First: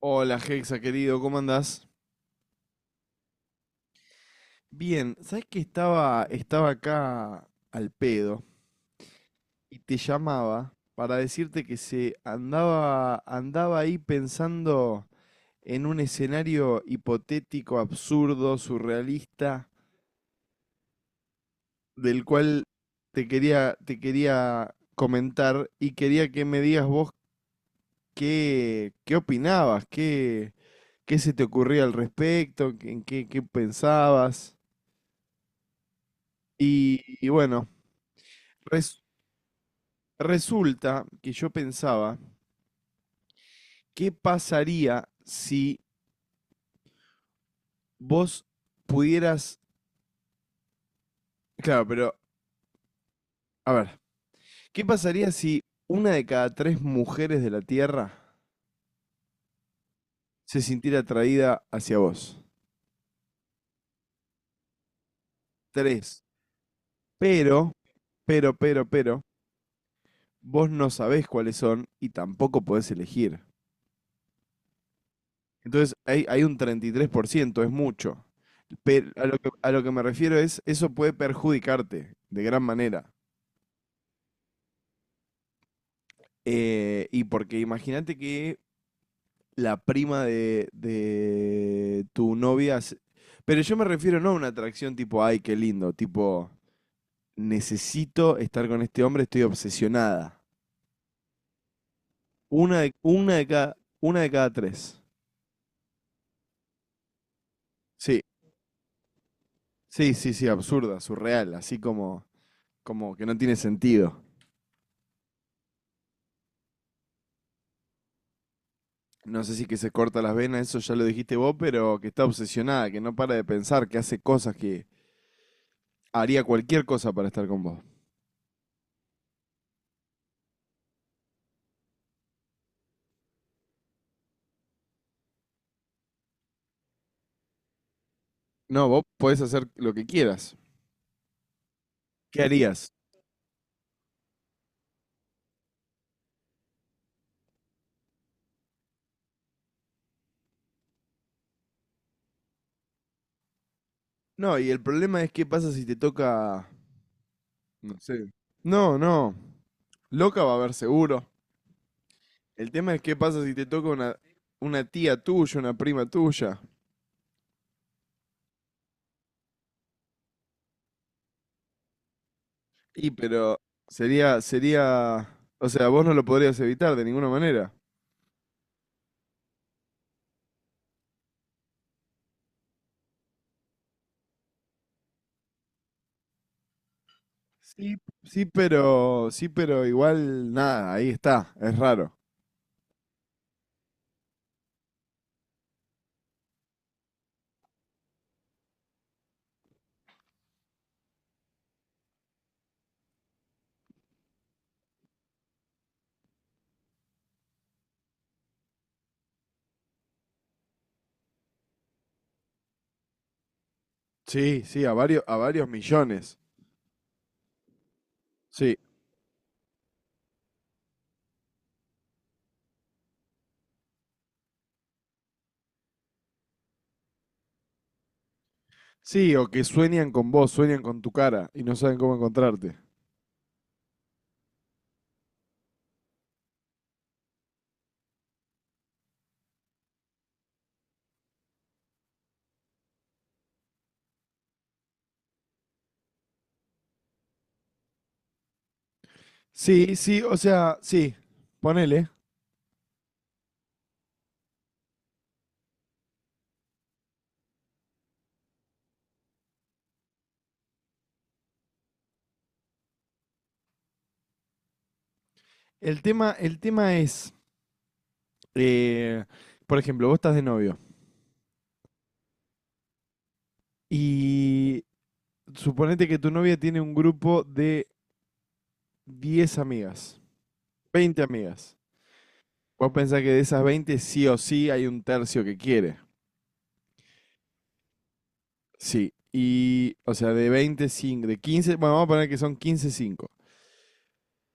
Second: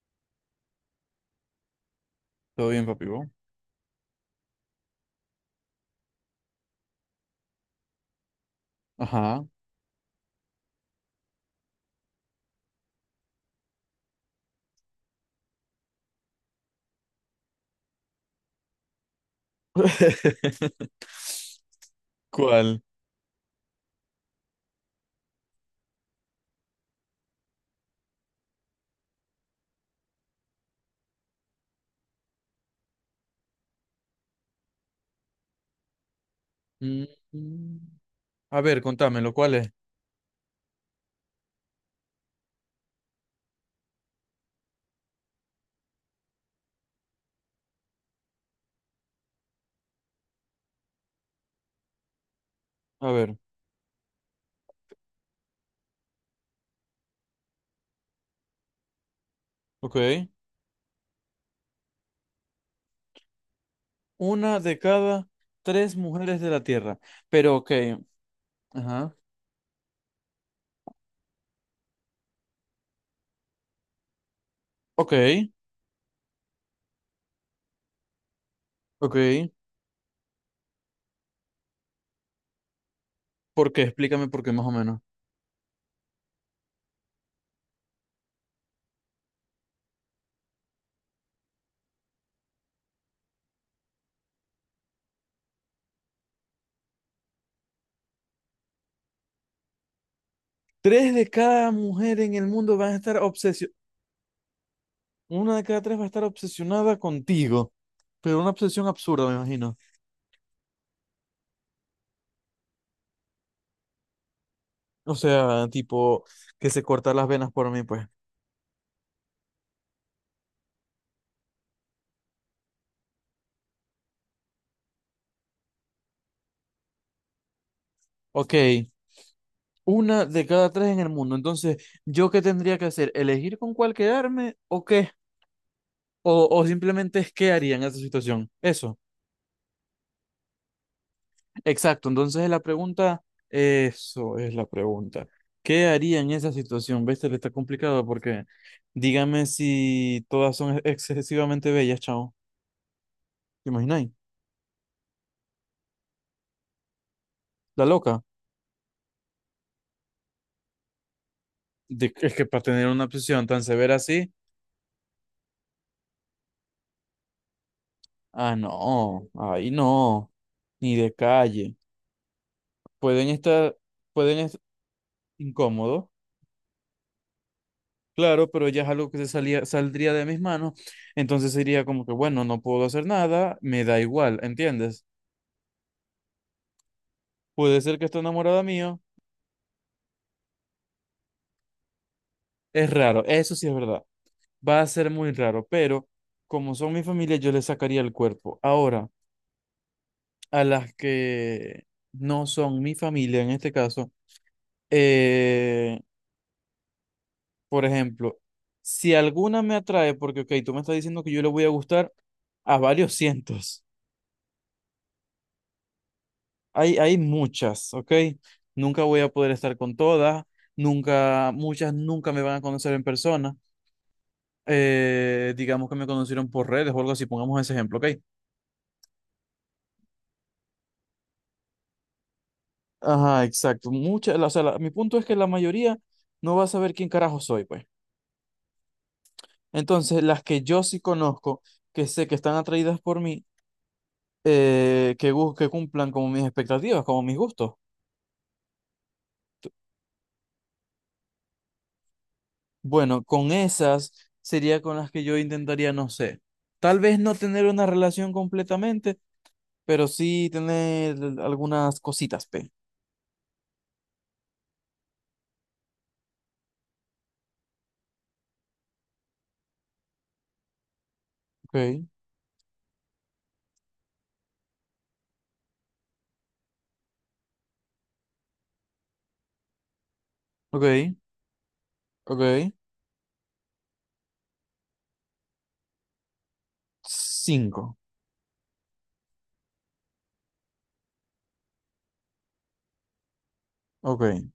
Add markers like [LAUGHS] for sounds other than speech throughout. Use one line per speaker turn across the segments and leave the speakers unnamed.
Hola, Hexa, querido, ¿cómo andás?
Todo bien, papi. ¿Vos?
Bien, ¿sabes que estaba acá al pedo
Ajá.
y te llamaba para decirte que se andaba ahí pensando en un escenario hipotético, absurdo, surrealista,
[LAUGHS]
del cual
¿Cuál?
te quería comentar y quería que me digas vos qué opinabas, qué, qué se te ocurría al respecto, en qué pensabas. Y,
Mm,
y bueno.
a ver,
Res-
contámelo, ¿cuál es?
Resulta que yo pensaba, ¿qué pasaría si vos pudieras... Claro, pero,
A ver,
a ver, ¿qué pasaría si una de cada tres mujeres de la Tierra
ok.
se sintiera atraída hacia vos?
Una de cada tres
Tres.
mujeres de la Tierra. Pero,
Pero,
ok.
pero, pero,
Ajá.
pero, vos no sabés cuáles son y tampoco podés elegir.
Ok,
Entonces, hay un 33% es mucho. Pero a lo que,
ok.
a lo que me refiero es, eso puede perjudicarte de gran manera.
¿Por qué? Explícame por qué, más o menos.
Y porque imagínate que la prima de tu novia. Pero yo me refiero no a una atracción tipo, ay, qué lindo, tipo, necesito estar con este hombre, estoy obsesionada.
Tres de cada mujer en el mundo
Una de,
van a estar
una de cada,
obsesionadas.
una de cada tres.
Una de cada tres va a estar obsesionada contigo.
Sí,
Pero una obsesión absurda, me imagino.
sí, sí, sí, absurda, surreal, así como, como que no tiene sentido.
O sea, tipo, que se corta las venas por mí, pues.
No sé si que se corta las venas, eso ya lo dijiste vos, pero que está obsesionada, que no para de pensar, que hace cosas que haría cualquier cosa para estar con vos.
Ok. Una de cada tres en el mundo. Entonces, ¿yo qué tendría que hacer? ¿Elegir con cuál quedarme o qué? O simplemente es qué haría en esa situación.
No,
Eso,
vos podés hacer lo que quieras.
exacto.
¿Qué
Entonces, la
harías?
pregunta, eso es la pregunta. ¿Qué haría en esa situación? ¿Ves? Le está complicado porque dígame si todas son excesivamente bellas, chao. ¿Te imagináis?
No, y el problema es qué pasa si te toca,
La
no
loca.
sé. No, no. Loca va a haber seguro.
Es que para
El
tener
tema es
una
qué pasa
obsesión
si
tan
te toca
severa
una,
así,
una tía tuya, una prima tuya.
ah, no, ahí no, ni de calle.
Y
Pueden
pero
estar, pueden
sería,
estar
sería, o sea, vos
incómodos.
no lo podrías evitar de ninguna manera.
Claro, pero ya es algo que se salía, saldría de mis manos, entonces sería como que, bueno, no puedo hacer nada, me da igual, ¿entiendes? Puede
Sí,
ser que esté enamorada mío,
sí, pero igual nada, ahí está, es raro.
es raro, eso sí es verdad, va a ser muy raro, pero como son mi familia, yo les sacaría el cuerpo. Ahora, a las que no son mi familia, en este caso, eh, por ejemplo, si alguna me atrae, porque, ok, tú me estás diciendo que yo le voy a gustar a varios [LAUGHS] cientos.
Sí, sí, a varios millones.
Hay muchas, ¿ok?
Sí.
Nunca voy a poder estar con todas, nunca, muchas nunca me van a conocer en persona. Digamos que me conocieron por redes o algo así, pongamos ese ejemplo, ¿ok?
Sí, o que sueñan con vos, sueñan con tu cara y no saben cómo encontrarte.
Ajá, exacto. Muchas, o sea, mi punto es que la mayoría no va a saber quién carajo soy, pues. Entonces, las que yo sí conozco, que sé que están atraídas por mí, que, que cumplan como mis expectativas, como mis gustos.
Sí, sí, o sea, sí, ponele.
Bueno, con esas sería con las que yo intentaría, no sé, tal vez no tener una relación completamente pero sí tener algunas cositas, P.
El tema es, eh, por ejemplo, vos estás de novio
Ok,
y suponete que tu novia tiene un grupo de 10 amigas,
ok,
20 amigas.
ok.
Vos pensás que de esas 20 sí o sí hay un tercio que quiere.
Cinco.
Sí. Y, o sea, de veinte cinco de 15 bueno, vamos a poner que son 15 cinco.
Ok.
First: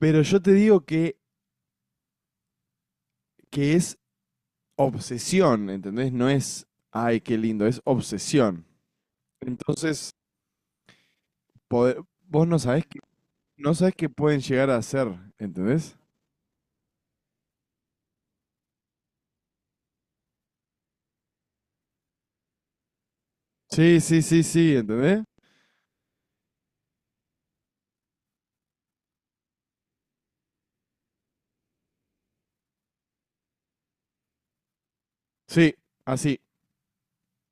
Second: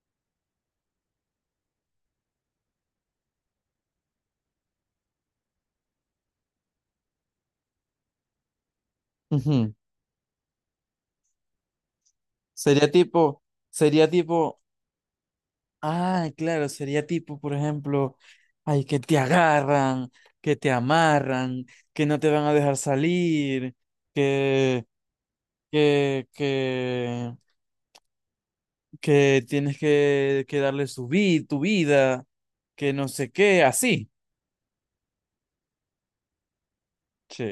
Pero yo te digo que es obsesión, ¿entendés? No es, ay, qué lindo, es obsesión.
Ujú.
Entonces, vos no sabés.
Sería tipo,
No sabes qué
sería
pueden
tipo,
llegar a hacer, ¿entendés?
ah, claro, sería tipo, por ejemplo, ay, que te agarran, que te amarran, que no te van a dejar salir,
Sí, sí, sí, sí,
que,
¿entendés?
que, que, que tienes que darle su vida, tu vida, que no sé qué, así.
Sí, así.
Che.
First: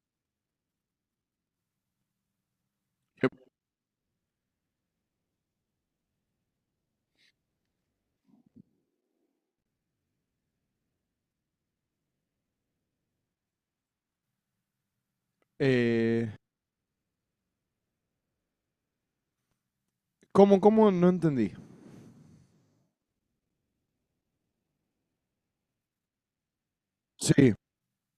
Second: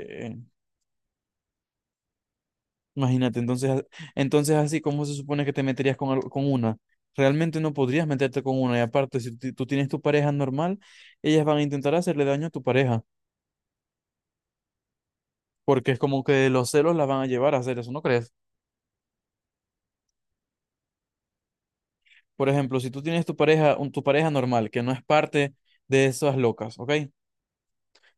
Yep.
Imagínate, entonces, entonces así, ¿cómo se supone que te meterías con, con una? Realmente no podrías meterte con una. Y aparte, si tú tienes tu pareja normal, ellas van a intentar hacerle daño a tu pareja, porque es como
Eh,
que los celos la van a llevar a hacer eso, ¿no crees?
¿Cómo, cómo? No entendí.
Por ejemplo, si tú tienes tu pareja, tu pareja normal, que no es parte de esas locas, ¿ok?
Sí,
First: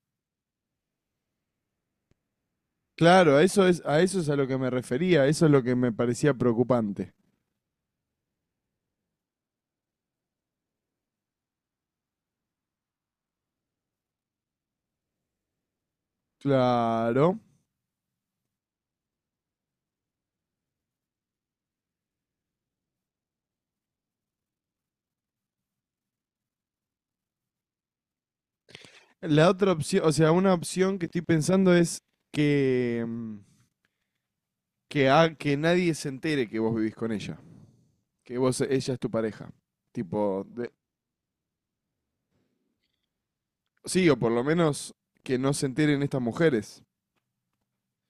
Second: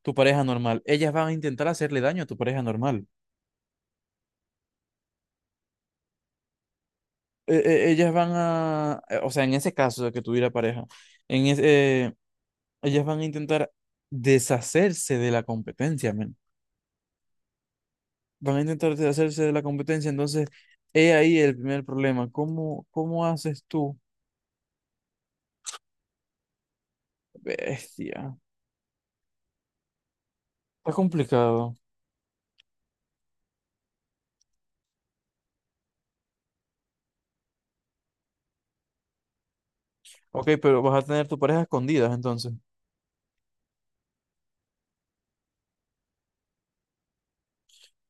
Tu pareja normal, ellas van a intentar hacerle daño a tu pareja normal.
claro, a eso es, a eso es a lo que me refería, eso es lo que me parecía preocupante.
Ellas van a, o sea, en ese caso de que tuviera pareja, en ese, ellas van a intentar deshacerse de la competencia, men.
Claro.
Van a intentar deshacerse de la competencia, entonces he ahí el primer problema. ¿Cómo, cómo haces tú? Bestia.
La otra opción, o sea, una
Está
opción que estoy pensando
complicado.
es que, que, que nadie se entere que vos vivís con ella. Que vos, ella es tu pareja. Tipo,
Ok,
de-
pero vas a tener tu pareja escondidas entonces.
sí, o por lo menos que no se enteren estas mujeres.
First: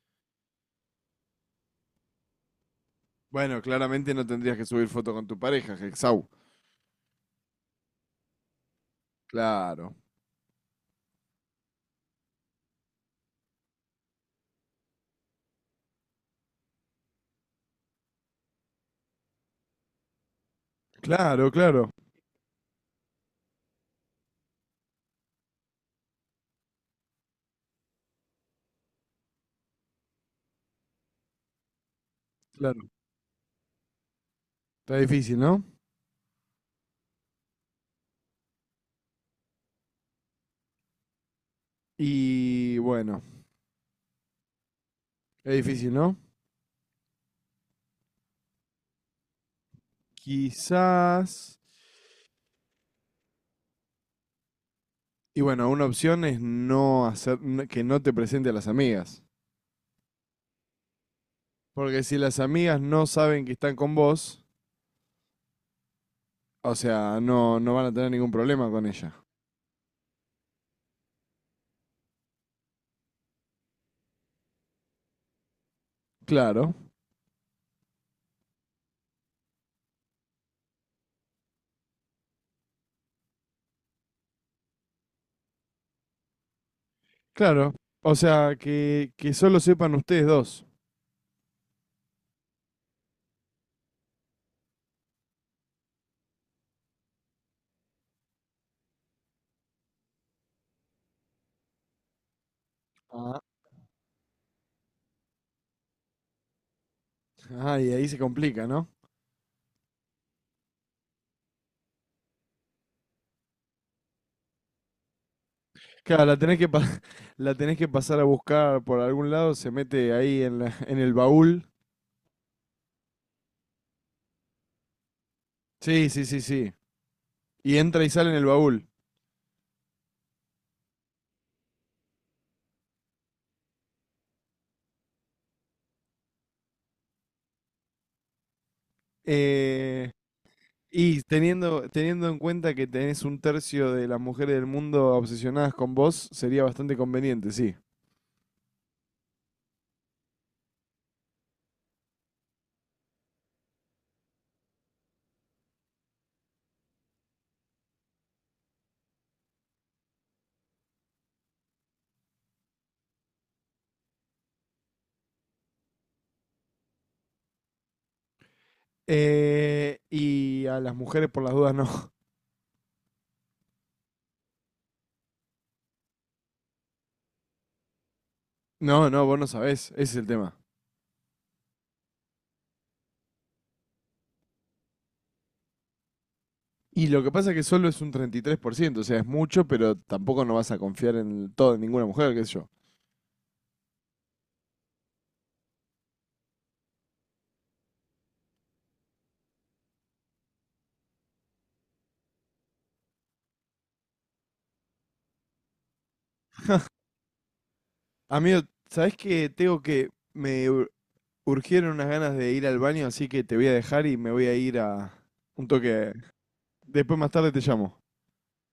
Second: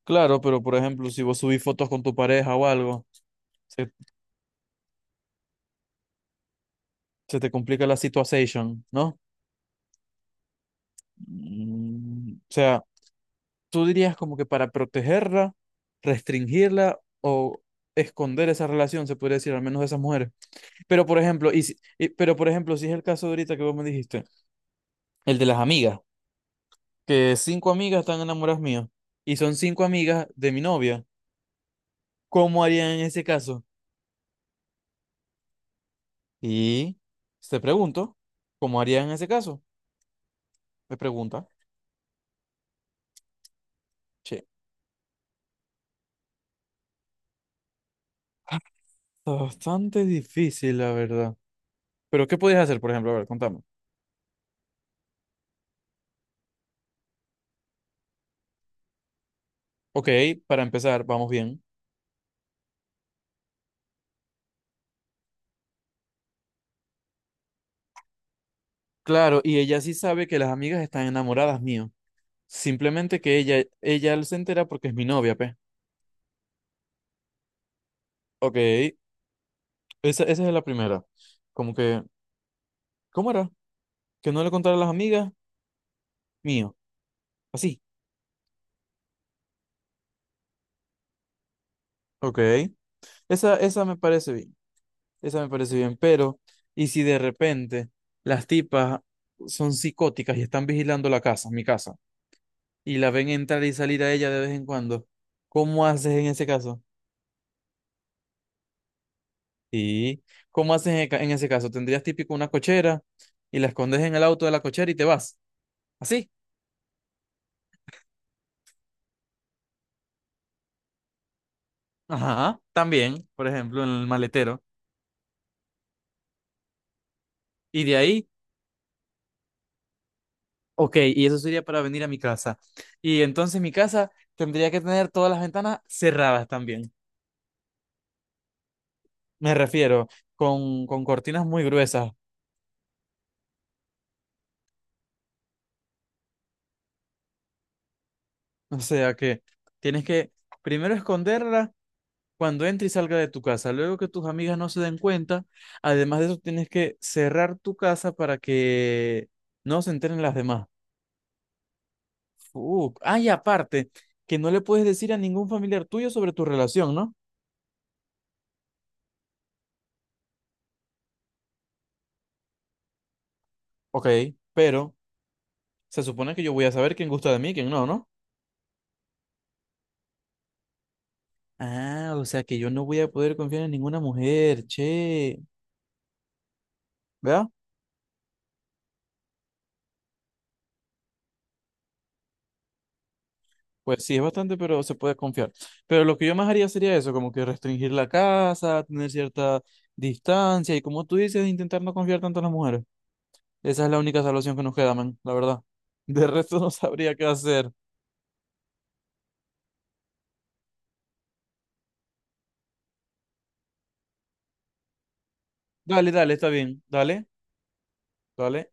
Claro, pero por ejemplo, si vos subís fotos con tu pareja o algo,
Bueno,
se,
claramente no tendrías que subir foto con tu pareja, Hexau.
se te complica la situación, ¿no?
Claro.
Mm, o sea, tú dirías como que para protegerla, restringirla o esconder esa relación, se podría decir, al menos de esas mujeres. Pero por
Claro,
ejemplo, y,
claro,
pero por ejemplo, si es el caso de ahorita que vos me dijiste, el de las amigas, que cinco amigas están enamoradas mías y son cinco amigas de mi novia, ¿cómo harían
claro.
en ese caso?
Está difícil, ¿no?
Y te pregunto, ¿cómo harían en ese caso? Me pregunta.
Y bueno,
Che,
es difícil, ¿no?
ah, está bastante difícil, la verdad.
Quizás.
Pero ¿qué podías hacer, por ejemplo? A ver, contame.
Y bueno, una opción es que no te presente a las amigas.
Ok, para empezar, vamos bien.
Porque si las amigas no saben que están con vos, o sea, no, no van a tener ningún problema con ella.
Claro, y ella sí sabe que las amigas están enamoradas mío. Simplemente que ella se entera porque es mi novia, pe.
Claro,
Ok, esa es la primera. Como que, ¿cómo era? Que no le contara a las amigas, mío.
claro.
Así.
O sea, que solo sepan ustedes dos.
Ok. Esa me parece bien. Esa me parece bien. Pero, ¿y si de repente las tipas son psicóticas y están vigilando la casa, mi casa, y la ven
Ah,
entrar y salir a ella de vez en cuando? ¿Cómo haces en ese caso?
Ah, y ahí se complica, ¿no?
Sí. ¿Cómo haces en, en ese caso? ¿Tendrías típico una cochera y la escondes en el auto de la cochera y te vas?
Claro,
¿Así?
la [LAUGHS] la tenés que pasar a buscar por algún lado, se mete ahí en en el baúl.
Ajá. También, por ejemplo, en el maletero.
Sí, sí, sí, sí. Y
Y de
entra y
ahí
sale en el baúl.
ok, y eso sería para venir a mi casa. Y entonces mi casa tendría que tener todas las ventanas cerradas también. Me refiero,
Eh,
con,
y
cortinas muy
teniendo,
gruesas.
teniendo en cuenta que tenés un tercio de las mujeres del mundo obsesionadas con vos, sería bastante conveniente, sí.
O sea que tienes que primero esconderla cuando entre y salga de tu casa. Luego que tus amigas no se den cuenta. Además de eso, tienes que cerrar tu casa para que no se enteren las demás. Ah, y aparte, que no le puedes decir a ningún familiar tuyo sobre tu relación, ¿no?
Y a las mujeres por las dudas no. [LAUGHS]
Ok, pero se supone que yo voy a saber quién gusta de mí y quién no, ¿no?
No, no, vos no sabés, ese es el tema.
Ah, o sea que yo no voy a poder confiar en ninguna mujer, che.
Y lo que
¿Verdad?
pasa es que solo es un 33%, o sea, es mucho, pero tampoco no vas a confiar en todo en ninguna mujer, qué sé yo.
Pues sí, es bastante, pero se puede confiar. Pero lo que yo más haría sería eso, como que restringir la casa, tener cierta distancia y como tú dices, intentar no confiar tanto en las mujeres. Esa es la única salvación que nos queda, man, la verdad. De resto [LAUGHS] no sabría qué hacer.
Amigo, ¿sabés que tengo que... Me urgieron unas ganas de ir al baño, así que te voy a dejar y me voy a ir a un toque.
Dale, dale, está bien.
Después
Dale,
más tarde te llamo.
dale.